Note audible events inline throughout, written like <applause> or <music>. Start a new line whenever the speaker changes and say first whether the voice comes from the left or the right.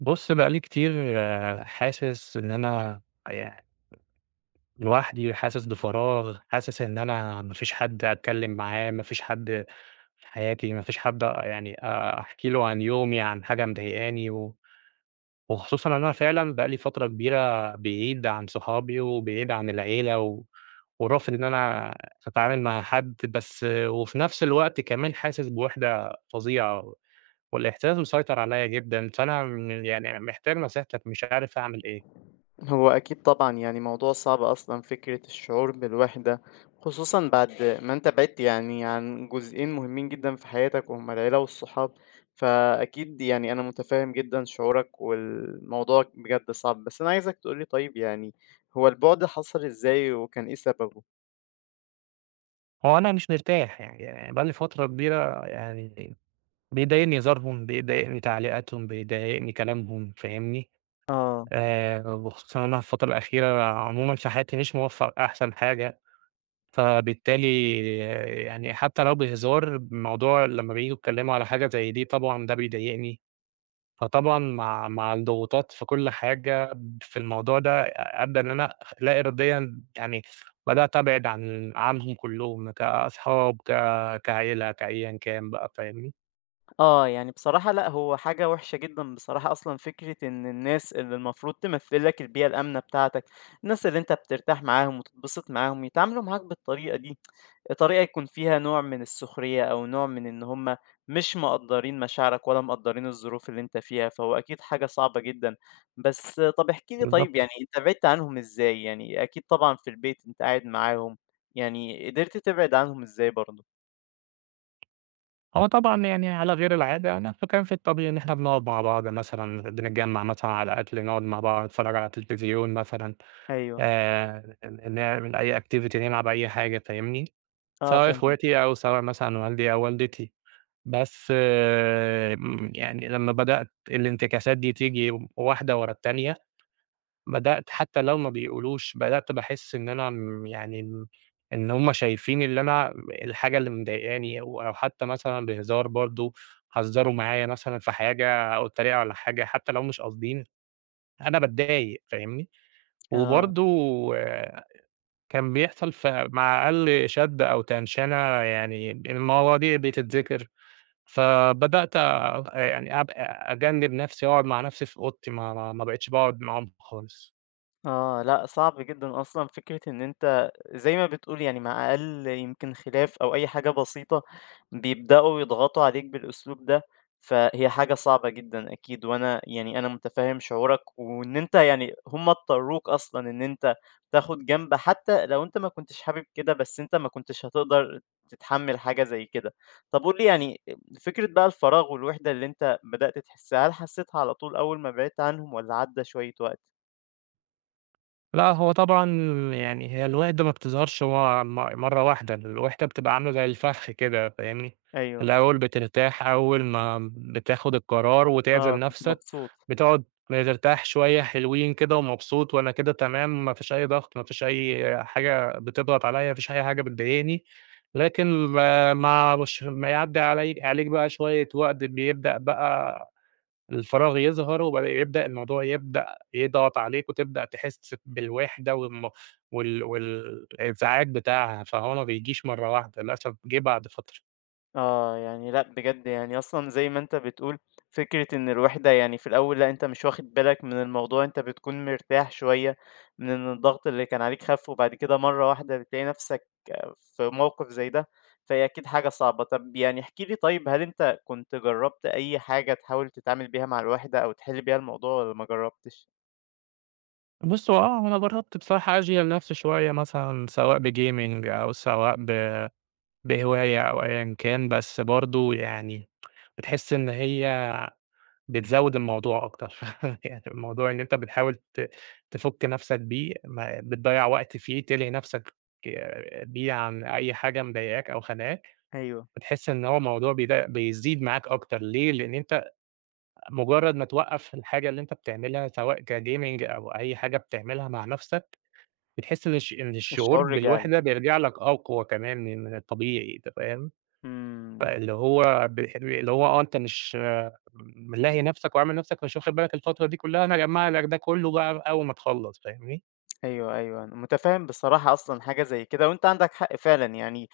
right: بُص، بقى لي كتير آه، حاسس إن أنا يعني لوحدي، حاسس بفراغ، حاسس إن أنا ما فيش حد أتكلم معاه، ما فيش حد في حياتي، ما فيش حد آه، يعني أحكي له عن يومي، عن حاجة مضايقاني، و وخصوصًا إن أنا فعلًا بقى لي فترة كبيرة بعيد عن صحابي وبعيد عن العيلة، و ورافض إن أنا أتعامل مع حد، بس آه، وفي نفس الوقت كمان حاسس بوحدة فظيعة، والإحساس مسيطر عليّا جدًا، فأنا م يعني محتاج نصيحتك، مش عارف أعمل إيه.
left: هو أكيد طبعًا، يعني موضوع صعب أصلًا فكرة الشعور بالوحدة، خصوصًا بعد ما أنت بعدت يعني عن جزئين مهمين جدًا في حياتك وهُم العيلة والصحاب، فأكيد يعني أنا متفهم جدًا شعورك والموضوع بجد صعب، بس أنا عايزك تقول لي طيب يعني هو البُعد حصل إزاي وكان إيه سببه؟
right: هو أنا مش مرتاح، يعني بقى لي فترة كبيرة يعني بيضايقني هزارهم، بيضايقني تعليقاتهم، بيضايقني كلامهم فاهمني؟
left: آه،
right: وخصوصًا أنا الفترة الأخيرة عمومًا في حياتي مش موفّق أحسن حاجة، فبالتالي يعني حتى لو بهزار الموضوع لمّا بييجوا يتكلموا على حاجة زي دي طبعًا ده بيضايقني. فطبعًا مع الضغوطات في كل حاجة في الموضوع ده أدّى إن أنا لا إراديًا يعني بدأت أبعد عنهم كلّهم كأصحاب، كعيلة، كأيًا كان بقى فاهمني؟
left: آه، يعني بصراحة لأ، هو حاجة وحشة جدًا بصراحة أصلًا فكرة إن الناس اللي المفروض تمثّل لك البيئة الآمنة بتاعتك، الناس اللي أنت بترتاح معاهم وتتبسط معاهم، يتعاملوا معاك بالطريقة دي. طريقة يكون فيها نوع من السخرية أو نوع من إن هم مش مقدّرين مشاعرك ولا مقدّرين الظروف اللي أنت فيها، فهو أكيد حاجة صعبة جدًا. بس طَب احكِ لي طيب
right: بالضبط.
left: يعني أنت بعدت عنهم إزاي؟ يعني أكيد طبعًا في البيت أنت قاعد معاهم، يعني قدرت تبعد عنهم إزاي برضه؟
right: هو طبعًا يعني على غير العادة أنا فكان في الطبيعي إن إحنا بنقعد مع بعض مثلًا، بنتجمّع مثلًا على أكل، نقعد مع بعض، نتفرّج على التلفزيون مثلًا،
left: أيوه،
right: ن نعمل أي activity، نلعب أي حاجة فاهمني؟
left: آه
right: سواء
left: فاهمك،
right: إخواتي أو سواء مثلًا والدي أو والدتي. بس يعني لمّا بدأت الانتكاسات دي تيجي واحدة ورا التانية، بدأت حتى لو ما بيقولوش بدأت باحس إن أنا م يعني م إن هُم شايفين اللي أنا الحاجة اللي مضايقاني أو حتى مثلًا بهزار برضه، هزروا معايا مثلًا في حاجة أو اتريقوا على حاجة حتى لو مش قاصدين، أنا باتضايق فاهمني؟
left: آه.
right: وبرضه كان بيحصل مع أقل شد أو تنشنة يعني المواضيع بتتذكر. فبدأت يعني أب أجنِّب نَفْسي، أقعد مع نَفْسي في أوضتي، ما بقيتش باقعد معاهم خالص.
left: آه، لأ صعب جدًا أصلًا فكرة إن أنت زي ما بتقول يعني مع أقل يمكن خلاف أو أي حاجة بسيطة بيبدأوا يضغطوا عليك بالأسلوب ده، فهي حاجة صعبة جدًا أكيد، وأنا يعني أنا متفهم شعورك، وإن أنت يعني هم اضطروك أصلًا إن أنت تاخد جنب حتى لو أنت ما كنتش حابب كده، بس أنت ما كنتش هتقدر تتحمل حاجة زي كده. طب قُل لي يعني فكرة بقى الفراغ والوحدة اللي أنت بدأت تحسها، هل حسيتها على طول أول ما بعدت عنهم والّا عدى شوية وقت؟
right: لأ، هو طبعًا يعني هي الوِحدة ما بتظهرش هو م مرّة واحدة، الوِحدة بتبقى عاملة زي الفخ كده فاهمني،
left: أيوه.
right: الأول بترتاح أول ما بتاخد القرار وتعزل
left: آه، كنت
right: نَفْسك،
left: مبسوط.
right: بتقعد ترتاح شوية حلوين كده ومبسوط وأنا كده تمام، ما فيش أي ضغط، ما فيش أي حاجة بتضغط عليّا، ما فيش أي حاجة بتضايقني، لكن ب مع مش ما يعدّي عليك بقى شوية وقت بيبدأ بقى الفراغ يظهر وبدأ يبدأ الموضوع يبدأ يضغط عليك وتبدأ تحس بالوحدة والإنزعاج بتاعها فهو ما بيجيش مرة واحدة للأسف جه بعد فترة.
left: آه، يعني لأ بجد يعني أصلًا زي ما أنت بتقول فكرة إن الوحدة يعني في الأول لأ أنت مش واخد بالك من الموضوع، أنت بتكون مرتاح شوية من إن الضغط اللي كان عليك خَف، وبعد كده مرّة واحدة بتلاقي نَفْسك آه، في موقِف زي ده، فهي أكيد حاجة صعبة. طَب يعني احكِ لي طيب هل أنت كنت جرّبت أي حاجة تحاول تتعامل بيها مع الوحدة أو تحِل بيها الموضوع والّا ما جرّبتش؟
right: بُص هو آه، أنا جرّبت بصراحة أشغِل نفسي شوية مثلًا سواء بgaming أو سواء ب بهواية أو أيًا كان، بس برضه يعني بتحس إن هي بتزوّد الموضوع أكتر، <laughs> يعني الموضوع إن أنت بتحاول ت تفُك نَفْسك بيه، ما بتضيّع وقت فيه، تلهي نَفْسك بيه عن أي حاجة مضايقاك أو خانقاك،
left: أيوه.
right: بتحس إن هو الموضوع بيزيد معاك أكتر ليه؟ لإن أنت مُجرّد ما توقّف الحاجة اللي أنت بتعملها سواء كgaming أو أي حاجة بتعملها مع نَفْسك، بتحس إن الشعور
left: الشعور رجع لك.
right: بالوحدة بيرجع لك أقوى كمان من الطبيعي، أنت فاهم؟
left: إمم،
right: فاللي هو بيح اللي هو آه، أنت مش ملاهي نَفْسك وعامل نَفْسك مش واخد بالك الفترة دي كُلّها، أنا هاجمّع لك ده كُلّه بقى أول ما تخلّص، فاهمني؟
left: أيوه، أيوه، أنا مُتفهِّم بصراحة أصلًا حاجة زي كده وأنت عندك حق فعلًا يعني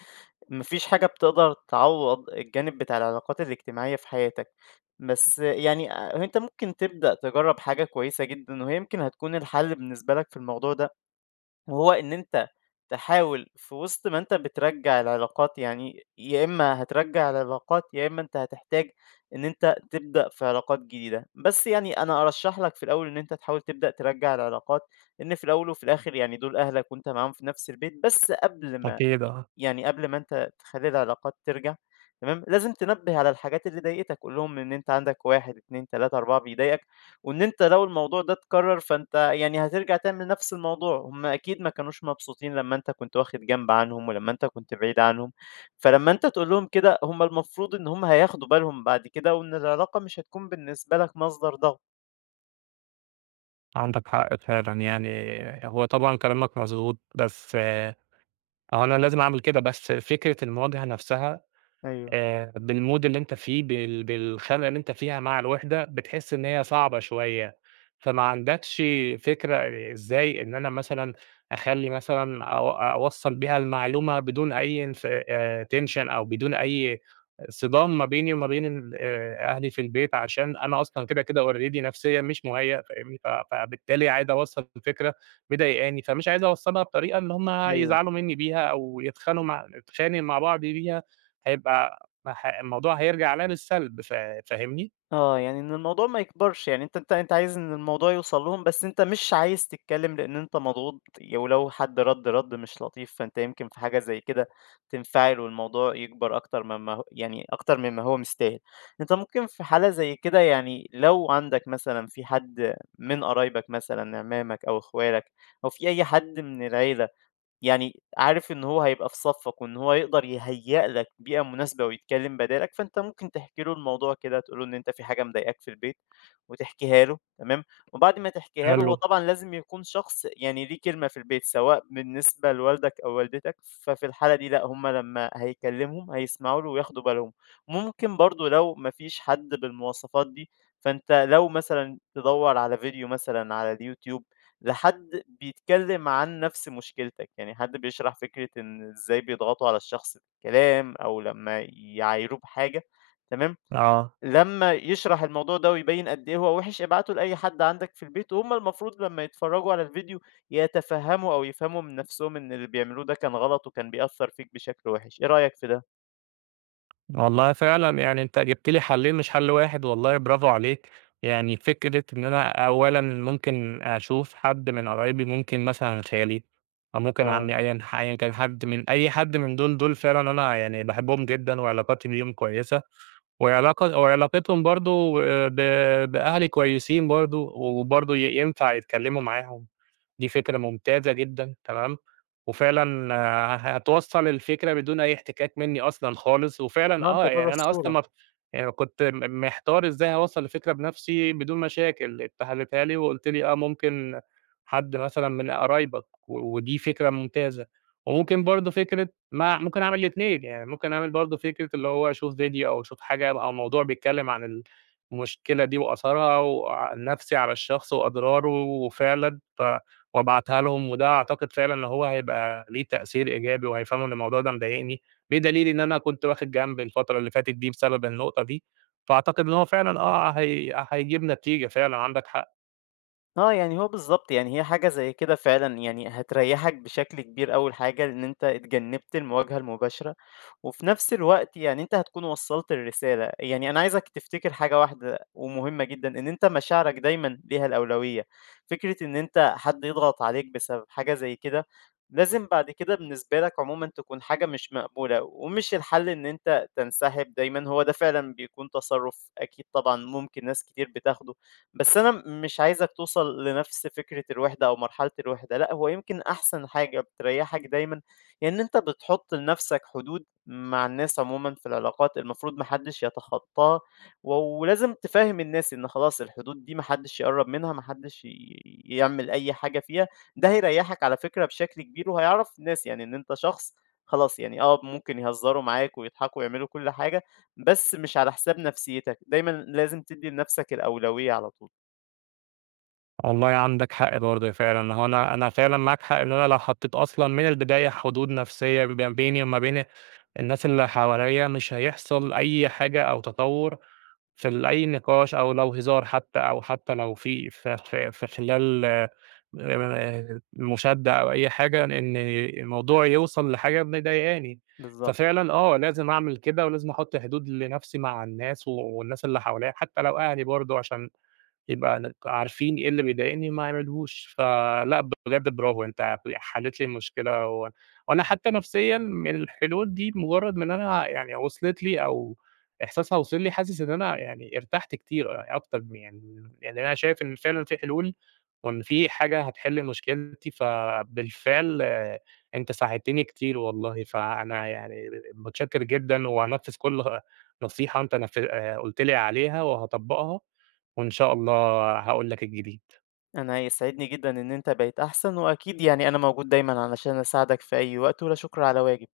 left: ما فيش حاجة بتقدر تعوّض الجانب بتاع العلاقات الاجتماعية في حياتك، بس يعني أنت ممكن تبدأ تجرّب حاجة كويسة جدًا وهي يمكن هتكون الحل بالنسبة لك في الموضوع ده، وهو إن أنت تحاول في وسط ما أنت بترجّع العلاقات يعني يا إما هترجّع العلاقات، يا إما أنت هتحتاج إن أنت تبدأ في علاقات جديدة، بس يعني أنا أرشّح لك في الأول إن أنت تحاول تبدأ ترجّع العلاقات، لإن في الأول وفي الآخر يعني دول أهلك وأنت معاهم في نفس البيت، بس قبل ما
right: أكيد آه،
left: يعني قبل ما أنت تخلّي العلاقات ترجع تمام، لازم تنبّه على الحاجات اللي ضايقتك، قُل لهم إن أنت عندك 1، 2، 3، 4 بيضايقك، وإن أنت لو الموضوع ده اتكرر فأنت يعني هترجع تعمل نفس الموضوع، هم أكيد ما كانوش مبسوطين لمّا أنت كنت واخد جنب عنهم ولمّا أنت كنت بعيد عنهم، فلمّا أنت تقول لهم كده هم المفروض إن هم هياخدوا بالهم بعد كده، وإن العلاقة مش هتكون بالنسبة لك مصدر ضغط.
right: عندك حق فعلًا يعني هو طبعًا كلامك مضبوط، بس أهو أنا لازم أعمل كده، بس فكرة المواجهة نَفْسها
left: أيوه،
right: بالmood اللي أنت فيه، بالخنقة اللي أنت فيها مع الوِحدة، بتحس إن هي صعبة شوية، فما عندكش فكرة إزاي إن أنا مثلًا أخلّي مثلًا أو أوصّل بيها المعلومة بدون أي انف tension أو بدون أي صدام ما بيني وما بين ال أهلي في البيت، عشان أنا أصلًا كده، كده already نفسيًا مش مُهيأ فاهمني، فبالتالي عايز أوصّل الفكرة مضايقاني، فمش عايز أوصّلها بطريقة إن هُم
left: أيوه.
right: يزعلوا منّي بيها أو يتخانقوا مع نتخانق مع بعض بيها، هيبقى ما ح الموضوع هيرجع عليّا بالسلب فاهمني؟
left: آه، يعني إن الموضوع ما يكبرش، يعني أنت عايز إن الموضوع يوصل لهم، بس أنت مش عايز تتكلم لإن أنت مضغوط، ولو حد رَد مش لطيف، فأنت يمكن في حاجة زي كده تنفعل والموضوع يكبر أكتر مما هو يعني أكتر مما هو مستاهل. أنت ممكن في حالة زي كده يعني لو عندك مثلًا في حد من قرايبك مثلًا، عمامك أو أخوالك أو في أي حد من العيلة يعني عارف إن هو هيبقى في صفّك، وإن هو يقدر يهيأ لك بيئة مناسبة ويتكلّم بدالك، فأنت ممكن تحكي له الموضوع كده، تقول له إن أنت في حاجة مضايقاك في البيت، وتحكيها له تمام، وبعد ما تحكيها له
right: حلو،
left: هو طبعًا لازم يكون شخص يعني ليه كلمة في البيت، سواء بالنسبة لوالدك أو والدتك، ففي الحالة دي لأ، هُم لمّا هيكلّمهم هيسمعوا له وياخدوا بالهم. ممكن برضه لو ما فيش حد بالمواصفات دي، فأنت لو مثلًا تدوّر على فيديو مثلًا على الYouTube لحد بيتكلم عن نفس مشكلتك، يعني حد بيشرح فكرة إن إزاي بيضغطوا على الشخص بالكلام أو لمّا يعايروه بحاجة، تمام،
right: آه،
left: لمّا يشرح الموضوع ده ويبيّن قد إيه هو وِحِش، ابعته لأي حد عندك في البيت، وهُم المفروض لمّا يتفرّجوا على الفيديو يتفهّموا أو يفهموا من نفسهم إن اللي بيعملوه ده كان غلط وكان بيأثّر فيك بشكل وِحِش، إيه رأيك في ده؟
right: والله فعلًا يعني أنت جِبت لي حلّين مش حل واحد والله برافو عليك، يعني فكرة إن أنا أولًا ممكن أشوف حد من قرايبي، ممكن مثلًا خالي أو ممكن
left: آه،
right: عمي أيًا كان حد من أي حد من دول، دول فعلًا أنا يعني باحبهم جدًا وعلاقاتي بيهم كويسة، وعلاقة وعلاقتهم برضه ب بأهلي كويسين برضه، وبرضه ينفع يتكلموا معاهم. دي فكرة ممتازة جدًا، تمام، وفعلًا هتوصّل الفكرة بدون أي احتكاك منّي أصلًا خالص، وفعلًا
left: آه
right: آه،
left: أنت برّه
right: يعني أنا أصلًا
left: الصورة.
right: ما يعني كنت محتار إزاي أوصّل الفكرة بنفسي بدون مشاكل، أنت حليتها لي وقُلت لي آه ممكن حد مثلًا من قرايبك، و ودي فكرة ممتازة، وممكن برضه فكرة ما ممكن أعمل الاتنين، يعني ممكن أعمل برضه فكرة اللي هو أشوف فيديو أو أشوف حاجة أو موضوع بيتكلّم عن المشكلة دي وآثارها وعن نفسي على الشخص وأضراره وفعلًا ف وأبعتها لهم، وده أعتقد فعلًا إن هو هيبقى ليه تأثير إيجابي، وهيفهموا إن الموضوع ده مضايقني، بدليل إن أنا كنت واخد جنب الفترة اللي فاتت دي بسبب النقطة دي، فأعتقد إن هو فعلًا آه هيجيب نتيجة فعلًا عندك حق،
left: آه، يعني هو بالضبط، يعني هي حاجة زي كده فعلًا يعني هتريّحك بشكل كبير أول حاجة، لإن أنت اتجنّبت المواجهة المباشرة. وفي نفس الوقت يعني أنت هتكون وصّلت الرسالة، يعني أنا عايزك تفتكر حاجة واحدة ومهمة جدًا، إن أنت مشاعرك دايمًا ليها الأولوية، فكرة إن أنت حد يضغط عليك بسبب حاجة زي كده، لازم بعد كده بالنسبة لك عمومًا تكون حاجة مش مقبولة، ومش الحل إن أنت تنسحب دايمًا، هو ده فعلًا بيكون تصرُّف أكيد طبعًا ممكن ناس كتير بتاخده، بس أنا مش عايزك توصل لنفس فكرة الوحدة أو مرحلة الوحدة، لأ هو يمكن أحسن حاجة بتريّحك دايمًا، هي إن أنت بتحُط لنفسك حدود مع الناس عمومًا في العلاقات المفروض ما حدش يتخطاها، ولازم تفهِّم الناس إن خلاص الحدود دي ما حدش يقرّب منها، ما حدش يعمل أي حاجة فيها، ده هيريّحك على فكرة بشكل كبير، وهيعرّف الناس يعني إن أنت شخص خلاص يعني آه، ممكن يهزّروا معاك ويضحكوا ويعملوا كل حاجة، بس مش على حساب نفسيتك، دايمًا لازم تدّي لنفسك الأولوية على طول.
right: والله عندك حق برضه فعلًا، هو أنا فعلًا معاك حق إن أنا لو حطيت أصلًا من البداية حدود نفسية ما بيني وما بين الناس اللي حواليّا، مش هيحصل أي حاجة أو تطور في أي نقاش أو لو هزار حتى أو حتى لو في ف ف في خلال مشادة أو أي حاجة، إن الموضوع يوصل لحاجة مضايقاني،
left: بالضبط،
right: ففعلًا آه، لازم أعمل كده ولازم أحُط حدود لنَفْسي مع الناس والناس اللي حواليّا، حتى لو أهلي برضه عشان نبقى عارفين إيه اللي بيضايقني وما يعملهوش، فلأ بجد برافو أنتِ حلّيتِ لي المشكلة وأنا حتى نفسيًا من الحلول دي مجرّد من إن أنا يعني وصلت لي أو إحساسها وصل لي، حاسس إن أنا يعني ارتحت كتير يعني أكتر م يعني يعني أنا شايف إن فعلًا في حلول وإن في حاجة هتحل مشكلتي، فبالفعل آه، أنتِ ساعدتني كتير والله، فأنا يعني متشكر جدًا وهانفِّذ كل نصيحة أنت نف قُلت لي عليها وهاطبّقها. وإن شاء الله هاقول لك الجديد.
left: أنا هيسعدني جدًا إن أنت بقيت أحسن، وأكيد يعني أنا موجود دايمًا علشان أساعدك في أي وقت، ولا شُكر على واجب.